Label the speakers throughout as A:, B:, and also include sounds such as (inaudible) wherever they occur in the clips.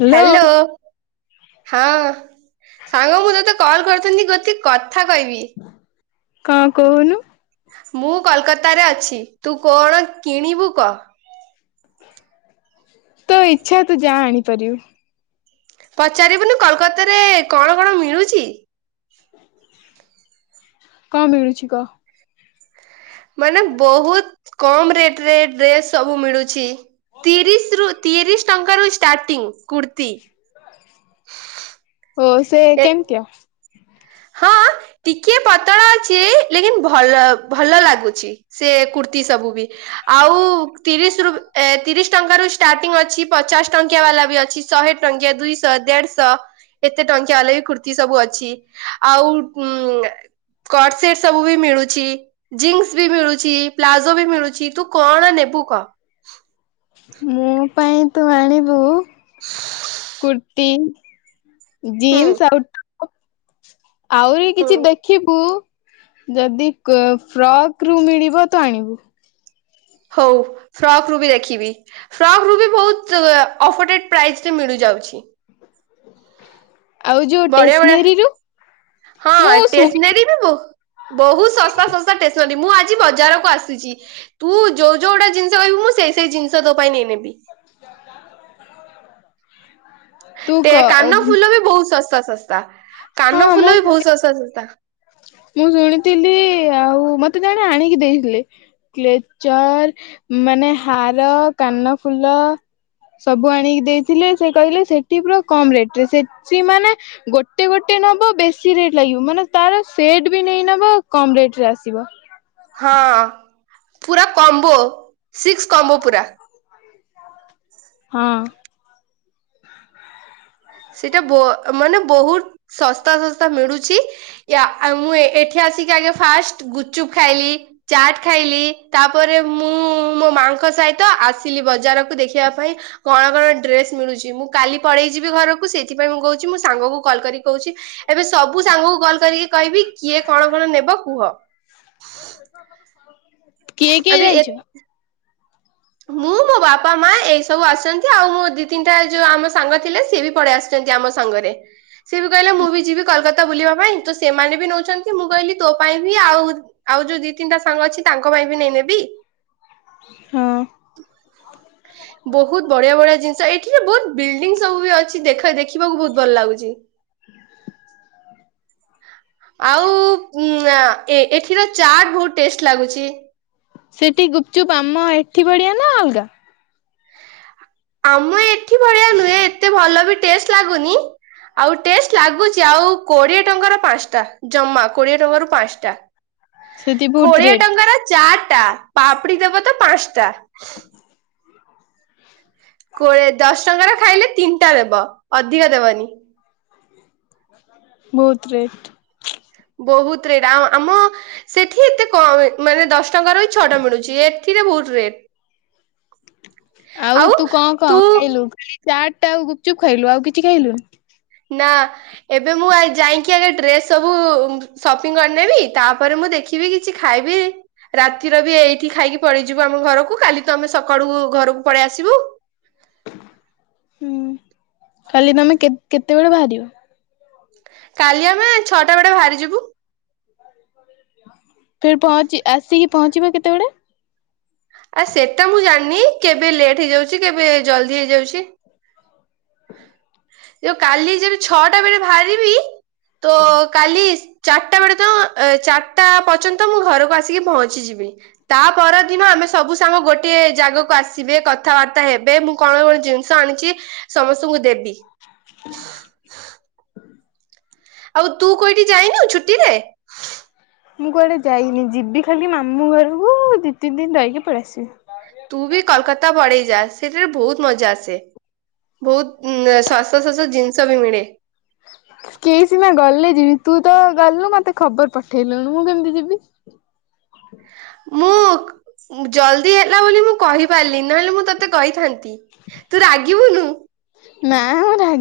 A: Hello
B: hello. ହଁ ସାଙ୍ଗ ମୁଁ ତତେ କଲ କରିଥିଲି ଗୋଟେ କଥା କହିବି।
A: କଣ କହୁନୁ?
B: ମୁଁ କୋଲକତାରେ ଅଛି ତୁ କଣ କିଣିବୁ କହ?
A: ତୋ ଇଚ୍ଛା ତୁ ଯାହା ଆଣିପାରିବୁ।
B: ପଚାରିବୁନି କୋଲକତାରେ କଣ କଣ ମିଳୁଛି?
A: କଣ ମିଳୁଛି କହ?
B: ମାନେ ବହୁତ କମ୍ ରେଟ ରେ ଡ୍ରେସ୍ ସବୁ ମିଳୁଛି। ତିରିଶ ରୁ ତିରିଶ ଟଙ୍କାରୁ ଷ୍ଟାର୍ଟିଂ କୂର୍ତ୍ତି।
A: ଓ ସେ
B: ଏ
A: କେମିତିଆ?
B: ହଁ ଟିକିଏ ପତଳା ଅଛି ଲେକିନ୍ ଭଲ ଭଲ ଲାଗୁଛି। ସେ କୁର୍ତ୍ତିୀ ସବୁ ବି ଆଉ ତିରିଶ ରୁ ଏ ତିରିଶ ଟଙ୍କାରୁ ଷ୍ଟାର୍ଟିଂ ଅଛି ପଚାଶ ଟଙ୍କିଆ ବାଲା ବି ଅଛି ଶହେ ଟଙ୍କିଆ ଦୁଇଶହ ଦେଢଶହ ଏତେ ଟଙ୍କିଆ ବାଲା ବି ଖୁର୍ତ୍ତିୀ ସବୁ ଅଛି ଆଉ ଉ ସ୍କଟ ସେଟ ସବୁ ବି ମିଳୁଛି ଜିନ୍ସ ବି ମିଳୁଛି ପ୍ଲାଜୋ ବି ମିଳୁଛି ତୁ କଣ ନେବୁ? ବୁ କହ?
A: ମୋ ପାଇଁ ତୁ ଆଣିବୁ କୁର୍ତ୍ତୀ।
B: ହୁଁ
A: ଜିନ୍ସ ଆଉ ଆହୁରି
B: ହୁଁ
A: କିଛି ଦେଖିବୁ ଯଦି ଫ୍ରକ୍ ରୁ ମିଳିବ ତ ଆଣିବୁ।
B: ହଉ ଫ୍ରକ୍ ରୁ ବି ଦେଖିବି ଫ୍ରକ୍ ରୁ ବି ବହୁତ ଅଫଟେଟ ପ୍ରାଇଜରେ ମିଳିଯାଉଛି। ଯାଉଛି।
A: ଆଉ ଯୋଉ
B: ବଢିଆ ବଢିଆ
A: ଟେସନେରୀରୁ
B: ହଁ
A: ମୁଁ ଶୁଣି
B: ଟେସନାରୀବି ବହୁତ। ବହୁତ ଶସ୍ତା ଶସ୍ତା ଷ୍ଟେସନାରୀ ମୁଁ ଆଜି ବଜାରକୁ ଆସିୁଛି ତୁ ଯୋଉ ଯୋଉ ଗୁଟା ଜିନିଷ କହିବୁ ମୁଁ ମୁଁ ସେଇ ସେଇ ଜିନିଷ ତୋ ପାଇଁ ନେଇ ନେବି।
A: (inaudible) ତୁ
B: ଟ
A: କ
B: କାନ ଫୁଲ ବି ବହୁତ ଶସ୍ତା ଶସ୍ତା କାନ
A: ହଁ ମୁଁ
B: ଫୁଲ ବି ବହୁତ ଶସ୍ତା ଶସ୍ତା।
A: ମୁଁ ଶୁଣିଥିଲି ଆଉ ମତେ ଜଣେ ଆଣିକି ଦେଇଥିଲେ। ଲେକ୍ଚର ମାନେ ହାର, କାନ ଫୁଲ ସବୁ ଆଣିକି ଦେଇଥିଲେ ସେ କହିଲେ ସେଠି ପୁରା କମ ରେଟ ରେ ସେଠି ମାନେ ଗୋଟେ ଗୋଟେ ନ ବେଶ ରେଟ ଲାଗିବ ମାନେ ତାର ସେଟ ବି ନେଇ ନ କମ ରେଟ ରେ ଆସିବ।
B: ହଁ ପୁରା କମ୍ବୋ ସିକ୍ସ କମ୍ବୋ ପୁରା
A: ହଁ।
B: ସେଇଟା ମାନେ ବହୁତ ଶସ୍ତା ଶସ୍ତା ମିଳୁଛି ମୁଁ ଏଠି ଆ ଫା ଗୁଚୁପ ଖାଇଲି ଚାଟ ଖାଇଲି ତାପରେ ମୁଁ ମୋ ମାସ ସହିତ ଆସିଲି ବଜାରକୁ ଦେଖିବା ପାଇଁ କଣ କଣ ଡ୍ରେସ୍ ମିଳୁଛି ମୁଁ କାଲି ପଳେଇ ଯିବି ଘରକୁ। ସେଇଥିପାଇଁ ମୁଁ କହୁଛି ମୁଁ ସାଙ୍ଗ କ କଲ୍ କରି କହୁଛି ଏବେ ସବୁ ସାଙ୍ଗ କ କଲ୍ କରିକି କହିବି କିଏ କଣ କଣ ନେବ କୁହ?
A: କିଏ କିଏ
B: ଏବେ
A: ଯାଇଛ?
B: ମୁଁ, ମୋ ବାପା, ମା ଏଇ ସବୁ ଆସିଛନ୍ତି ଆଉ ମୋ ଦି ତିନିଟା ଯୋଉ ଆମ ସାଙ୍ଗ ଥିଲେ ସିଏ ବି ପଳେଇ ଆସିଛନ୍ତି। ଆମ ସାଙ୍ଗରେ ସିଏ ବି କହିଲେ ମୁଁ ବି ଯିବି କୋଲକାତା ବୁଲିବା ପାଇଁ ତ ସେମାନେ ବି ନଉଛନ୍ତି ମୁଁ କହିଲି ତୋ ପାଇଁ ବି ଆଉ ଆଉ ଯୋଉ ଦି ତିନିଟା ସାଙ୍ଗ ଅଛି ତାଙ୍କ ପାଇଁ ବି ନେଇ ନେବି।
A: ହଁ।
B: ବୋହୁତ୍ ବଢ଼ିଆ ବଢି଼ଆ ଜିନିଷ ଏଠି ବି ବୋହୁତ୍ ବିଲ୍ ଡିଙ୍ଗ ସବୁ ବି ଅଛି ଦେଖ ଦେ ଖିବାକୁ ବୋହୁତ୍ ଭଲ ଲାଗୁଛି। ଆଉ ଉମ୍ ଆଁ ଏଠିର ଚାଟ୍ ବୋହୁତ୍ ଟେଷ୍ଟ୍ ଲାଗୁଛି।
A: ସେଠି ଗୁପ୍ ଚୁପ୍ ଆମ ଏଠି ବଢ଼ିଆ ନା ଅଲଗା?
B: ଆମ ଏଠି ଭଳିଆ ନୁହେଁ ଏତେ ଭଲ ବି ଟେଷ୍ଟ୍ ଲାଗୁନି। ଆଉ ଟେଷ୍ଟ୍ ଲାଗୁଛି ଆଉ କୋଡିଏ ଟଙ୍କାର ପାଁସ୍ ଟା ଜମା କୋଡିଏ ଟଙ୍କାରୁ ପାଁସ୍ ଟା।
A: ସେଠି ବହୁତ
B: କୋଡ଼ିଏ
A: ରେଟ୍।
B: ଟଙ୍କାର ଚାଟ୍ ଟା ପାପଡ଼ି ଦବ ତ ପାଁସ୍ ଟା। କୋଡି଼ଏ ଦଶ୍ ଟଙ୍କାର ଖାଇଲେ ତିନିଟା ଦେବ ଅଧିକ ଦେବନି।
A: ବୋହୁତ୍ ରେଟ୍।
B: ବୋହୁତ୍ ରେଟ୍ ଆ-ଆମ ସେଠି ଏତେ କମେ ମାନେ ଦଶ୍ ଟଙ୍କାର ବି ଛଅଟା ମିଳୁଛି। ଏଠିରେ ବୋହୁତ୍ ରେଟ୍।
A: ଆଉ ତୁ କଣ କଣ ଖାଇଲୁ ଖାଲି ଚାଟ୍ ଆଉ ଗୁପ୍ ଚୁପ୍ ଖାଇଲୁ ଆଉ କିଛି ଖାଇଲୁ?
B: ନା ଏବେ ମୁଁ ଯାଇକି ଆ ଡ୍ରେସ୍ ସବୁ ସପିଂ କରିନେବି ତାପରେ ମୁଁ ଦେ ଦେଖିବି କିଛି ଖାଇବି। ରାତିର ବି ଏଇଠି ଖାଇକି ପଳେଇଯିବୁ ଆମ ଘରକୁ କାଲି ତ ଆମେ ସକାଳୁ ଘରକୁ ପଳେଇ ଆସିବୁ।
A: ହୁଁ କାଲି ତମେ କେ-କେତେବେଳେ ବାହାରିବ
B: କାଲି ଆମେ ଛଅଟା ବେଳେ ବାହାରିଯିବୁ।
A: ତମେ ପହଚି ଆସିକି ପହଞ୍ଚିବ କେତେବେଳେ?
B: ଆ ସେଟା ମୁଁ ଜାଣିନି କେବେ ଲେଟ୍ ହେଇଯାଉଛି କେବେ ଜଲଦି ହେଇଯାଉଛି।
A: ହଁ
B: ଯୋଉ କାଲି ଯେବେ ଛଅଟା ବେଳେ ବାହାରିବି ତ କାଲି ଚାରିଟା ବେଳେ ତ ଚାରିଟା ପର୍ଯ୍ୟନ୍ତ ମୁଁ ଘରକୁ ଆସିକି ପହଞ୍ଚିଯିବି ବି ତାପର ଦିନ ଆମେ ସବୁ ସାଙ୍ଗ ଗୋଟିଏ ଜାଗାକୁ ଆସିବେ କଥାବାର୍ତ୍ତା ହେବେ ମୁଁ କଣ (unintelligible) ଜିନିଷ ଆଣିଛି ସମସ୍ତଙ୍କୁ ଦେବି।
A: (unintelligible)
B: ଆଉ ତୁ କଇଟି ଯାଇନୁ ଛୁଟିରେ?
A: ମୁଁ କୁଆଡେ ଯାଇନି ଯିବି ଖାଲି ମାମୁଁ ଘରକୁ ଦି ତିନି ଦିନ୍ ରହିକି ପଳେଇ ଆସିବି।
B: ତୁ ବି କଲ୍ କତା ପଡେ଼ଇ ଯା ସେଠାରେ ବୋହୁତ୍ ମଜା ଆସେ। ବୋହୁତ୍ ଉଁ ଶସ ଶସ ଜିନିଷ ବି ମିଳେ।
A: କେହି ସିନା ଗଲେ ଯିବି ତୁ ତ ଗଲୁ ମତେ ଖବର ପଠେଇଲୁଣୁ ମୁଁ କେମିତି ଯିବି?
B: ହଁ ମୁଁ ଜଲଦି ହେଲା ବୋଲି ମୁଁ କହିପାରିଲିନି ନହେଲେ ମୁଁ ତତେ କହିଥାନ୍ ତି ତୁ ରାଗିବୁନୁ।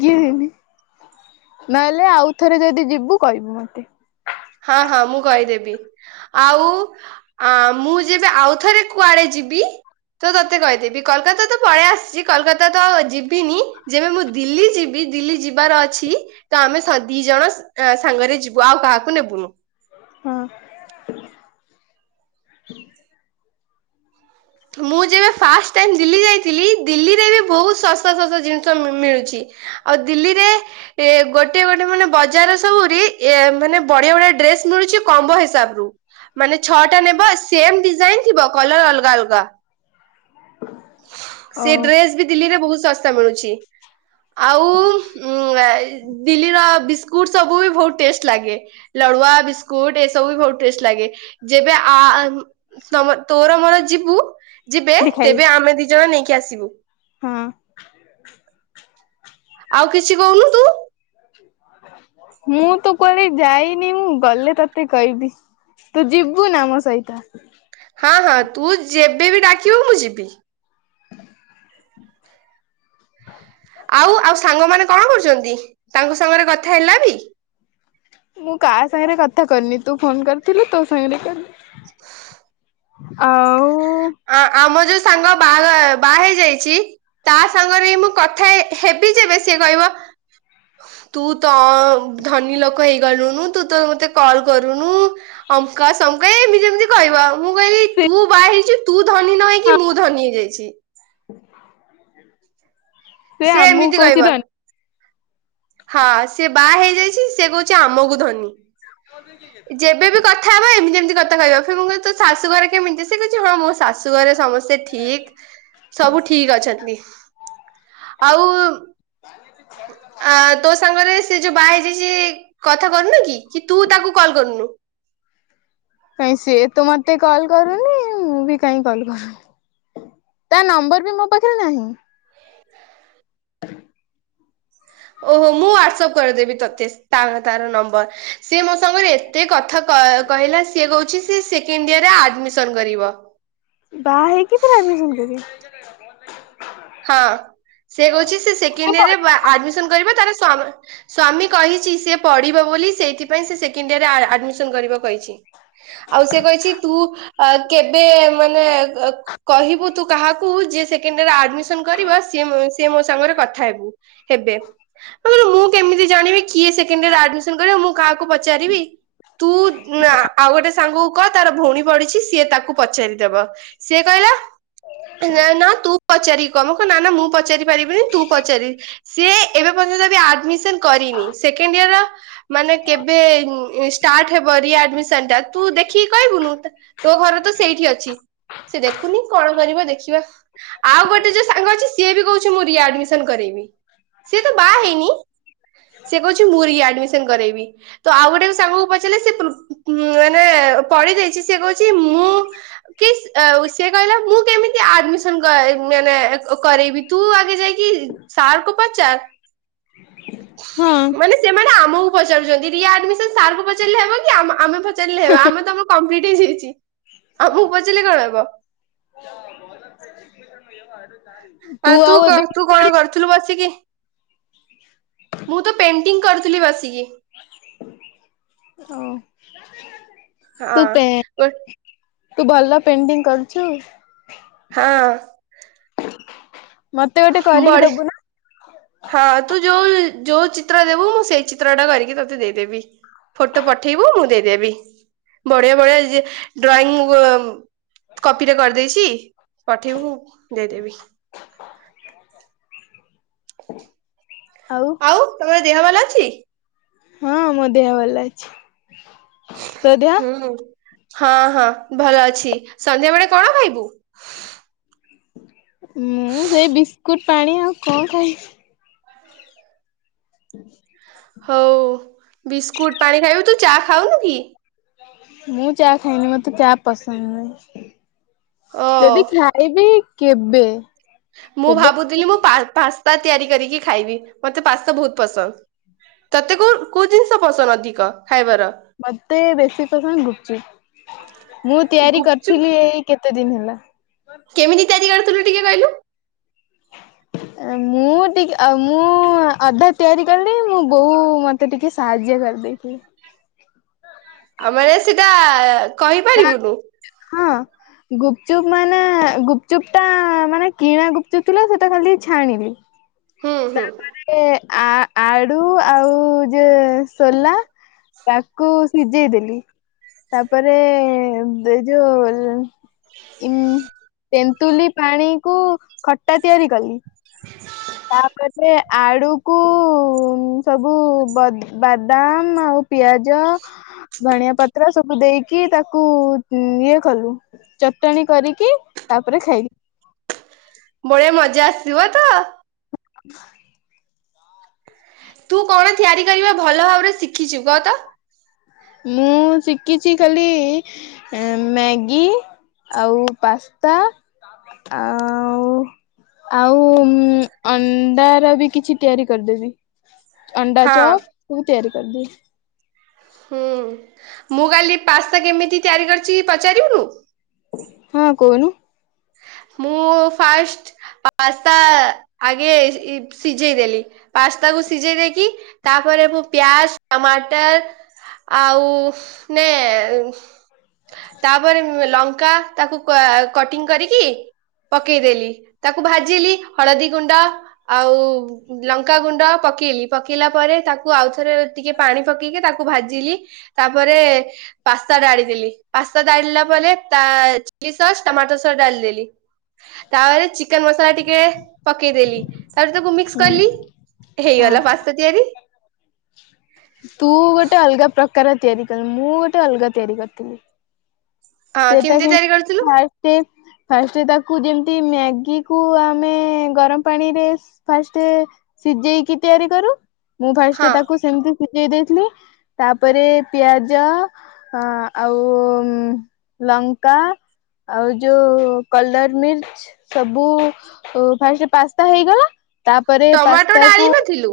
A: ଗିଁ ହିଁ ହିଁ ନହେଲେ ଆଉ ଥରେ ଯଦି ଯିବୁ କହିବୁ ମତେ।
B: ହଁ ହଁ ମୁଁ କହିଦେବି। ଆଉ ଆଁ ମୁଁ ଯେବେ ଆଉଥରେ କୁଆଡେ ଯିବି ତ ତତେ କହିଦେବି କଲ୍ କତା ତ ପଳେଇ ଆସିଛି କଲ୍ କତା ତ ଅ ଯିବିନି ଯେବେ ମୁଁ ଦିଲ୍ଲୀ ଯିବି ଦିଲ୍ଲୀ ଯିବାର ଅଛି ତ ଆମେ ସ ଦି ଜଣ ଆଁ ସାଙ୍ଗରେ ଯିବୁ ଆଉ କାହାକୁ ନେବୁ
A: ହଁ।
B: ମୁଁ ଯେବେ ଫାଷ୍ଟ୍ ଟାଇମ୍ ଦିଲ୍ଲୀ ଯାଇଥିଲି। ଦିଲ୍ଲୀରେ ବି ବୋହୁତ୍ ଶସ୍ତା ଶସ୍ତା ଜିନିଷ ମିଳୁଛି। ଆଉ ଦିଲ୍ଲୀରେ ଏ ଗୋଟିଏ ଗୋଟିଏ ମାନେ ବଜାର ସବୁରି ମାନେ ବଢ଼ିଆ ବଢ଼ିଆ ଡ୍ରେସ୍ ମିଳୁଛି କମ୍ବୋ ହିସାବ୍ ରୁ ମାନେ ଛଅଟା ନେବ ସେମ୍ ଡିଜାଇନ୍ ଥିବ କଲର ଅଲଗା ଅଲ୍ ଗା
A: ଓ
B: ସେ ଡ୍ରେସ୍ ବି ଦିଲ୍ଲୀରେ ବୋହୁତ୍ ସ୍ ଶସ୍ତା ମିଳୁଛି ଆଉ
A: ହ
B: ଆଇ ଦିଲ୍ଲୀର ବିସ୍କୁଟ୍ ସବୁ ବି ବୋହୁତ୍ ଟେଷ୍ଟ୍ ଲାଗେ ଲଡ଼୍ବା ବିସ୍କୁଟ୍ ଏ ସବୁ ବି ବୋହୁତ୍ ଟେ ଷ୍ଟ୍ ଲାଗେ ଯେବେ ଆ-ଆ ତମ ତୋର ମୋର ଯିବୁ ଯିବେ
A: ସେଠି ଖାଇବି
B: ତେବେ ଆମେ ଦି ଜଣ ନେଇକି ଆସିବୁ।
A: ହଁ।
B: ଆଉ କିଛି କହୁନୁ ତୁ
A: ମୁଁ ତ କୁଆଡେ ଯାଇନି ମୁଁ ଗଲେ ତତେ କହିବି। ତୁ ଯିବୁ ନା ମୋ ସହିତ?
B: ହଁ ହଁ ତୁ ଯେବେ ବି ଡାକିବୁ ମୁଁ ଯିବି।
A: ହ
B: ଆଉ ଆଉ ସାଙ୍ଗ ମାନେ କଣ କରୁଛନ୍ତି? ତାଙ୍କ ସାଙ୍ଗରେ କଥା ହେଲା ବି?
A: ମୁଁ କାହା ସାଙ୍ଗରେ କଥା କରିନି ତୁ ଫୋନ କରିଥିଲୁ ତୋ ସାଙ୍ଗରେ କଲି।
B: ଫୁ
A: ଆଉ?
B: ଆ ଆମ ଯୋଉ ସାଙ୍ଗ ବାହାଘର ବା ହେଇଯାଇଛି ତା ସାଙ୍ଗରେ ମୁଁ କଥା ହେ ହେବି ଯେବେ ସିଏ କହିବ ହ ତୁ ତ ଧନୀ ଲୋକ ହେଇଗଲୁନୁ ତୁ ତ ମତେ କଲ୍ କରୁନୁ ଅମକା ସ ମୁ କହେ ଏମି ଯେମିତି କହିବ ଆଉ। ମୁଁ କହିଲି
A: ସେ
B: ତୁ ବାହେଇଛୁ ତୁ ଧନୀ ନ ହେଇକି
A: ହଁ
B: ମୁଁ ଧନୀ ହେଇଯାଇଛି
A: ସେ ଆମକୁ
B: ଏମିତି
A: କହୁଛି
B: କହିବ
A: ଧନ
B: ହଁ ସେ ବାହା ହେଇଯାଇଛି ସେ କହୁଛି ଆମକୁ ଧନୀ। ଯେବେବି କଥା ହେବା ଏମିତି ଏମିତି କଥା କହିବା ଫମ ଶାଶୁ ଘରେ କେମିତି ସେ କିଛି ହଁ ମୋ ଶାଶୁ ଘରେ ସମସ୍ତେ ସେ ଠିକ ସବୁ ଠିକ ଅଛନ୍ତି। ଆଉ ଆ ତୋ ସାଙ୍ଗରେ ସେ ଯୋଉ ବାହା ହେଇଯାଇଛି କଥା କରୁନୁ କି କି ତୁ ତାକୁ କଲ୍ କରୁନୁ?
A: କାହିଁ ସିଏ ତ ମତେ କଲ୍ କରୁନି। ମୁଁ ବି କାହିଁ କଲ୍ କରୁନି। ତା ନମ୍ବର ବି ମୋ ପାଖରେ ନାହିଁ।
B: ଓହୋ ମୁଁ ହ୍ଵାଟସଆପ୍ କରିଦେବି ତତେ ତାର ନମ୍ବର ସିଏ ମୋ ସାଙ୍ଗରେ ଏତେ କଥା କ କହିଲା ସିଏ କହୁଛି ସେକଣ୍ଡ ଇଅରରେ ଆଡମିସନ କରିବ।
A: ବାହା ହେଇକି ପୁଣି ଆଡମିଶନ୍ କରିବ?
B: ହଁ ସେ କହୁଛି ସେ ସେକେଣ୍ଡ ଇଅରରେ ବା ଆଡ଼ମିଶନ ମିଶନ କରିବ ତାର ସ୍ଵାମୀ ସ୍ଵାମୀ କହିଛି ସିଏ ପଢିବ ବୋଲି ସେଇଥିପାଇଁ ସିଏ ସେକେଣ୍ଡ ଇଅର‌‌‌ ରେ ଆଡ଼ମିଶନ କରି କରିବ କହିଛି ଆଉ ସେ କହିଛି ତୁ ଅ କେବେ ମାନେ ଏ କହିବୁ ତୁ କାହାକୁ ଯିଏ ସେକେଣ୍ଡ ଇଅର ଆଡ଼ମିଶନ ଯିଏ ଆଡ଼ମିଶନ କରିବ ସିଏ ମୋ ସହିତ ସେ ମୋ ସାଙ୍ଗରେ କଥା ହେବୁ ହେବେ। ନହେଲେ ମୁଁ କେମୀତି ଜାଣିବି କିଏ ସେକେଣ୍ଡ ଇଅର ଆଡ଼ମିଶନ କରିବ ମୁଁ କାହାକୁ ପଚାରିବି ତୁ ଆ ଆଉ ଗୋଟେ ସାଙ୍ଗକୁ କହ ତାର ଭଉଣୀ ପଢିଛି। ସିଏ ତାକୁ ପଚାରିଦବ ସିଏ କହିଲା ନା ନା ତୁ ପଚାରିକି କଇମ୍ କ ନା ନା ମୁଁ ପଚାରି ପାରିବିନି ତୁ ପଚାରେ ସିଏ ଏବେ ପର୍ଯ୍ୟନ୍ତବି ଆଡମିସନ୍ କରିନି। ସେକେଣ୍ଡ ଇଅର ମାନେ କେବେ ଷ୍ଟାର୍ଟ ହେବ ରି ଆଡମିଶନ୍ ଟା ତୁ ଦେଖ ଦେଖିକି କହିବୁନୁ ତୋ ଘରେ ତ ସେଇଠି ଅଛି। ସେ ଦେଖୁନି କଣ କରିବ ଦେଖିବା ଆଉ ଗୋଟେ ଯେ ସାଙ୍ଗ ଅଛି ସିଏ ବି କହୁଛି ମୁଁ ରିଆଡମିସନ କରିବି। ସିଏ ତ ବାହା ହେଇନି ସେ କହୁଛି ମୁଁ ରିଆଡମିସନ କରାଇବି ତ ଆଉ ଗୋଟେ ସାଙ୍ଗକୁ ପଚାରିଲେ ସେ ପୁ ମାନେ ପଢି ଦେଇଛି ସେ କହୁଛି ମୁଁ କି କହିଲା ମୁଁ କେମିତି ଆଡମିନ କ ମାନେ କ୍ କ କରେଇବି ତୁ ଆଗେ ଯାଇକି ସାର୍ ଙ୍କୁ ପାଚାର
A: ହଁ
B: ମାନେ ସେମାନେ ଆମ ଆମକୁ ପଚାରୁଛନ୍ତି ରିଆଡମିସନ୍ ସାର୍ ଙ୍କୁ ପଚାରିଲେ ହେବ କି ଆମ ଆମେ ପଚାରିଲେ ହେବ ଆମେ ତ୍ କଂପ୍ଲିଟ୍ ହେଇସାରିଛି। ଆମକୁ ପଚାରିଲେ କଣ ହବ? ଆଉ ତୁ କହ ତୁ କଣ କରୁଥିଲୁ ବସିକି? ମୁଁ ତ ପେଣ୍ଟିଂ କରିଥିଲି ବସିକି।
A: ଓ।
B: ହଁ ବ (unintelligible)
A: ତୁ ଭଲ ପେଣ୍ଟିଂ କରୁଛୁ?
B: ହଁ।
A: ମତେ ଗୋଟେ କରିକି
B: ବଢି
A: ଦବୁ ନା?
B: ହଁ ତୁ ଯୋଉ, ଯୋଉ ଚିତ୍ର ଦେବୁ ମୁଁ ସେଇ ଚିତ୍ର ଟା କରିକି ତୋତେ ଦେଇଦେବି। ଫଟୋ ପଠେଇବୁ ମୁଁ ଦେଇଦେବି, ବଢିଆ ବଢିଆ ଡ୍ରଇଂ କପିରେ କରିଦେଇଛି, ପଠେଇବି ମୁ ଦେଇଦେବି। ଆଉ ତମର ଦେହ ଭଲ ଅଛି?
A: ହଁମୋ ଦେହ ଭଲ ଅଛି, ତୋ ଦେହ?
B: ହୁଁ। ହଁ ହଁ ଭଲ ଅଛି, ସନ୍ଧ୍ୟା ବେଳେ କଣ ଖାଇବୁ?
A: ମୁଁ ସେଇ ବିସ୍କୁଟ ପାଣି, ଆଉ କଣ ଖାଇବି? ହୁଁ (unintelligible)
B: ହଉ ବିସ୍କୁଟ ପାଣି ଖାଇବୁ ତୁ ଚା ଖାଉନୁ କି?
A: ମୁଁ ଚା ଖାଇନି, ମତେ ଚା ପସନ୍ଦ
B: ଓ
A: ନୁହେଁ। ଯଦି ଖାଇବି କେବେ?
B: ମୁଁ
A: କେବେ
B: ଭାବୁଥିଲି, ମୁଁ ପାସ୍ତା ତିଆରି କରିକି ଖାଇବି, ମତେ ପାସ୍ତା ବହୁତ ପସନ୍ଦ। ତତେ କୋଉ, କୋଉ ଜିନିଷ ପସନ୍ଦ ଅଧିକ? ଖାଇବାର?
A: ମତେ ବେଶି ସମୟ ଗୁପଚୁପ ମୁଁ ତିଆରି
B: ଗୁପଚୁପ୍
A: କରିଥିଲି, ଏଇ କେତେ ଦିନ ହେଲା।
B: କେମିତି ତିଆରି କରିଥିଲୁ ଟିକେ କହିଲୁ?
A: ମୁଁ ଟିକେ, ମୁଁ ଅଧା ତିଆରି କଲି ମୁଁ ବୋଉ ମତେ ଟିକେ ସାହାଯ୍ୟ ଘ ଦେଇଛି (unintelligible)
B: ଆଉ ମାନେ ସେଟା
A: ନା
B: କହିପାରିବୁନୁ?
A: ଗୁପଚୁପ୍ ମାନେ, ଗୁପଚୁପ୍ ଟା ମାନେ କିଣା ଗୁପଚୁପ ଥିଲା, ସେଟା ଖାଲି ଟିକେ ଛାଣିଲି। ହଁ (inaudible)
B: ହୁଁ ହୁଁ।
A: ଆ ଆଳୁ ଆଉ ଯ ସୋଲା ତାକୁ ସିଝେଇଦଲି ତାପରେ ଦେଇ ଯ ଉ ତେନ୍ତୁଲି ପାଣି କୁ ଖଟା ତିଆରି କଲି।
B: ହଁ (inaudible)
A: ତାପରେ ଆଡୁକୁ ସବୁ ବାଦାମ ଆଉ ପିଆଜ ଧଣିଆ ପତ୍ର ସବୁ ଦେଇକି ତାକୁ ଇଏ କଲୁ। ଚଟଣି କରିକି ତାପରେ ଖାଇଲି।
B: ବଢଆ ମଜା ଆସିଥିବ ତ?
A: (inaudible)
B: ତୁ କଣ ତିଆରି କରିବା ଭଲ ଭାବରେ ଶିଖିଛୁ, କହ ତ?
A: ମୁଁ ଶିଖିଛି ଖାଲି ମ୍ୟାଗି। ଆଉ ପାସ୍ତା, ଆଉ ଆଉ ଅଣ୍ଡା ର ବି କିଛି ତିଆରି କରିଦେବି। ଅଣ୍ଡା
B: ହଁ
A: ଚପ, ସବୁ ତିଆରି କରି ଦେବି।
B: ହୁଁ, ମୁଁ କାଲି ପାସ୍ତା କେମିତି ତିଆରି କରିଛି ପଚାରିବୁନୁ?
A: ହଁ କହନୁ।
B: ହା। (unintelligible) ମୁଁ ଫାଷ୍ଟ ପାସ୍ତା ଆଗେ ସିଝେଇ ଦେଲି ପାସ୍ତା କୁ ସିଝେଇ ଦେଇକି ତାପରେ ମୁଁ ପ୍ୟାଜ, ଟମାଟର ଆଉ ନେ ତାପରେ ଲଙ୍କା ତାକୁ କଟିଂ କରି କି (unintelligible) ପକେଇଦଲି, ତାକୁ ଭାଜିଲି, ହଳଦୀ ଗୁଣ୍ଡ ଆଉ ଲଙ୍କା ଗୁଣ୍ଡ ପକେ ପକେଇଲି ପକେଇଲା ପରେ ତାକୁ ଆଉଥରେ ଟିକେ ପାଣି ପକେଇକି ତାକୁ ଭାଜିଲି ତାପରେ। ପାସ୍ତା ଡାଳି ଦେଲି ପାସ୍ତା ଡାଳିଲା ପରେ ତା ଚିଲି ସସ୍ ଟମାଟୋ ସସ୍ ଡାଳିିଲି। ତାପରେ ଚିକେନ ମସଲା ଟିକେ ପକେଇଦେଲି। ତାପରେ ତାକୁ ମିକ୍ସ
A: ହଁ
B: କଲି
A: ହଁ।
B: ହେଇଗଲା ପାସ୍ତା ତିଆରି।
A: ତୁ ଗୋଟେ ଅଲଗା ପ୍ରକାର ତିଆରି କଲୁ ମୁଁ ଗୋଟେ ଅଲଗା ତିଆରି କରିଥିଲି।
B: ହଁ
A: ସେଟା
B: କେମିତି
A: ମୁଁ
B: ତିଆରି କରିଥିଲୁ
A: ଫାଷ୍ଟେ। ଫାଷ୍ଟ ତାକୁ ଯେମିତି ମ୍ୟାଗି କୁ ଆମେ ଗରମ ପାଣିରେ ଫାଷ୍ଟ। ସିଝେଇକି ତିଆରି କରୁ ମୁଁ ଫାଷ୍ଟ
B: ହଁ
A: ତାକୁ ସେମିତି। ସିଜେଇ ଦେଇଥିଲି ତାପରେ ପିଆଜ ଆଉ ଉଁ। ଲଙ୍କା। ଆଉ ଯୋଉ କଲର ମିର୍ଚ ସବୁ ଫାଷ୍ଟ ପାସ୍ତା ହେଇଗଲା। ତାପରେ
B: ଟମାଟୋ
A: ପାସ୍ତା
B: ଡାଳି
A: କୁ।
B: ନଥିଲୁ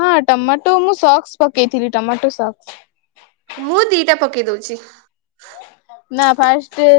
A: ହଁ ଟମାଟୋ ମୁଁ ସକ୍ସ ପକେଇଥିଲି ଟମାଟୋ ସକ୍ସ।
B: ମୁଁ ଦିଟା ପକେଇ ଦଉଛି।
A: ନା ଫାଷ୍ଟେ।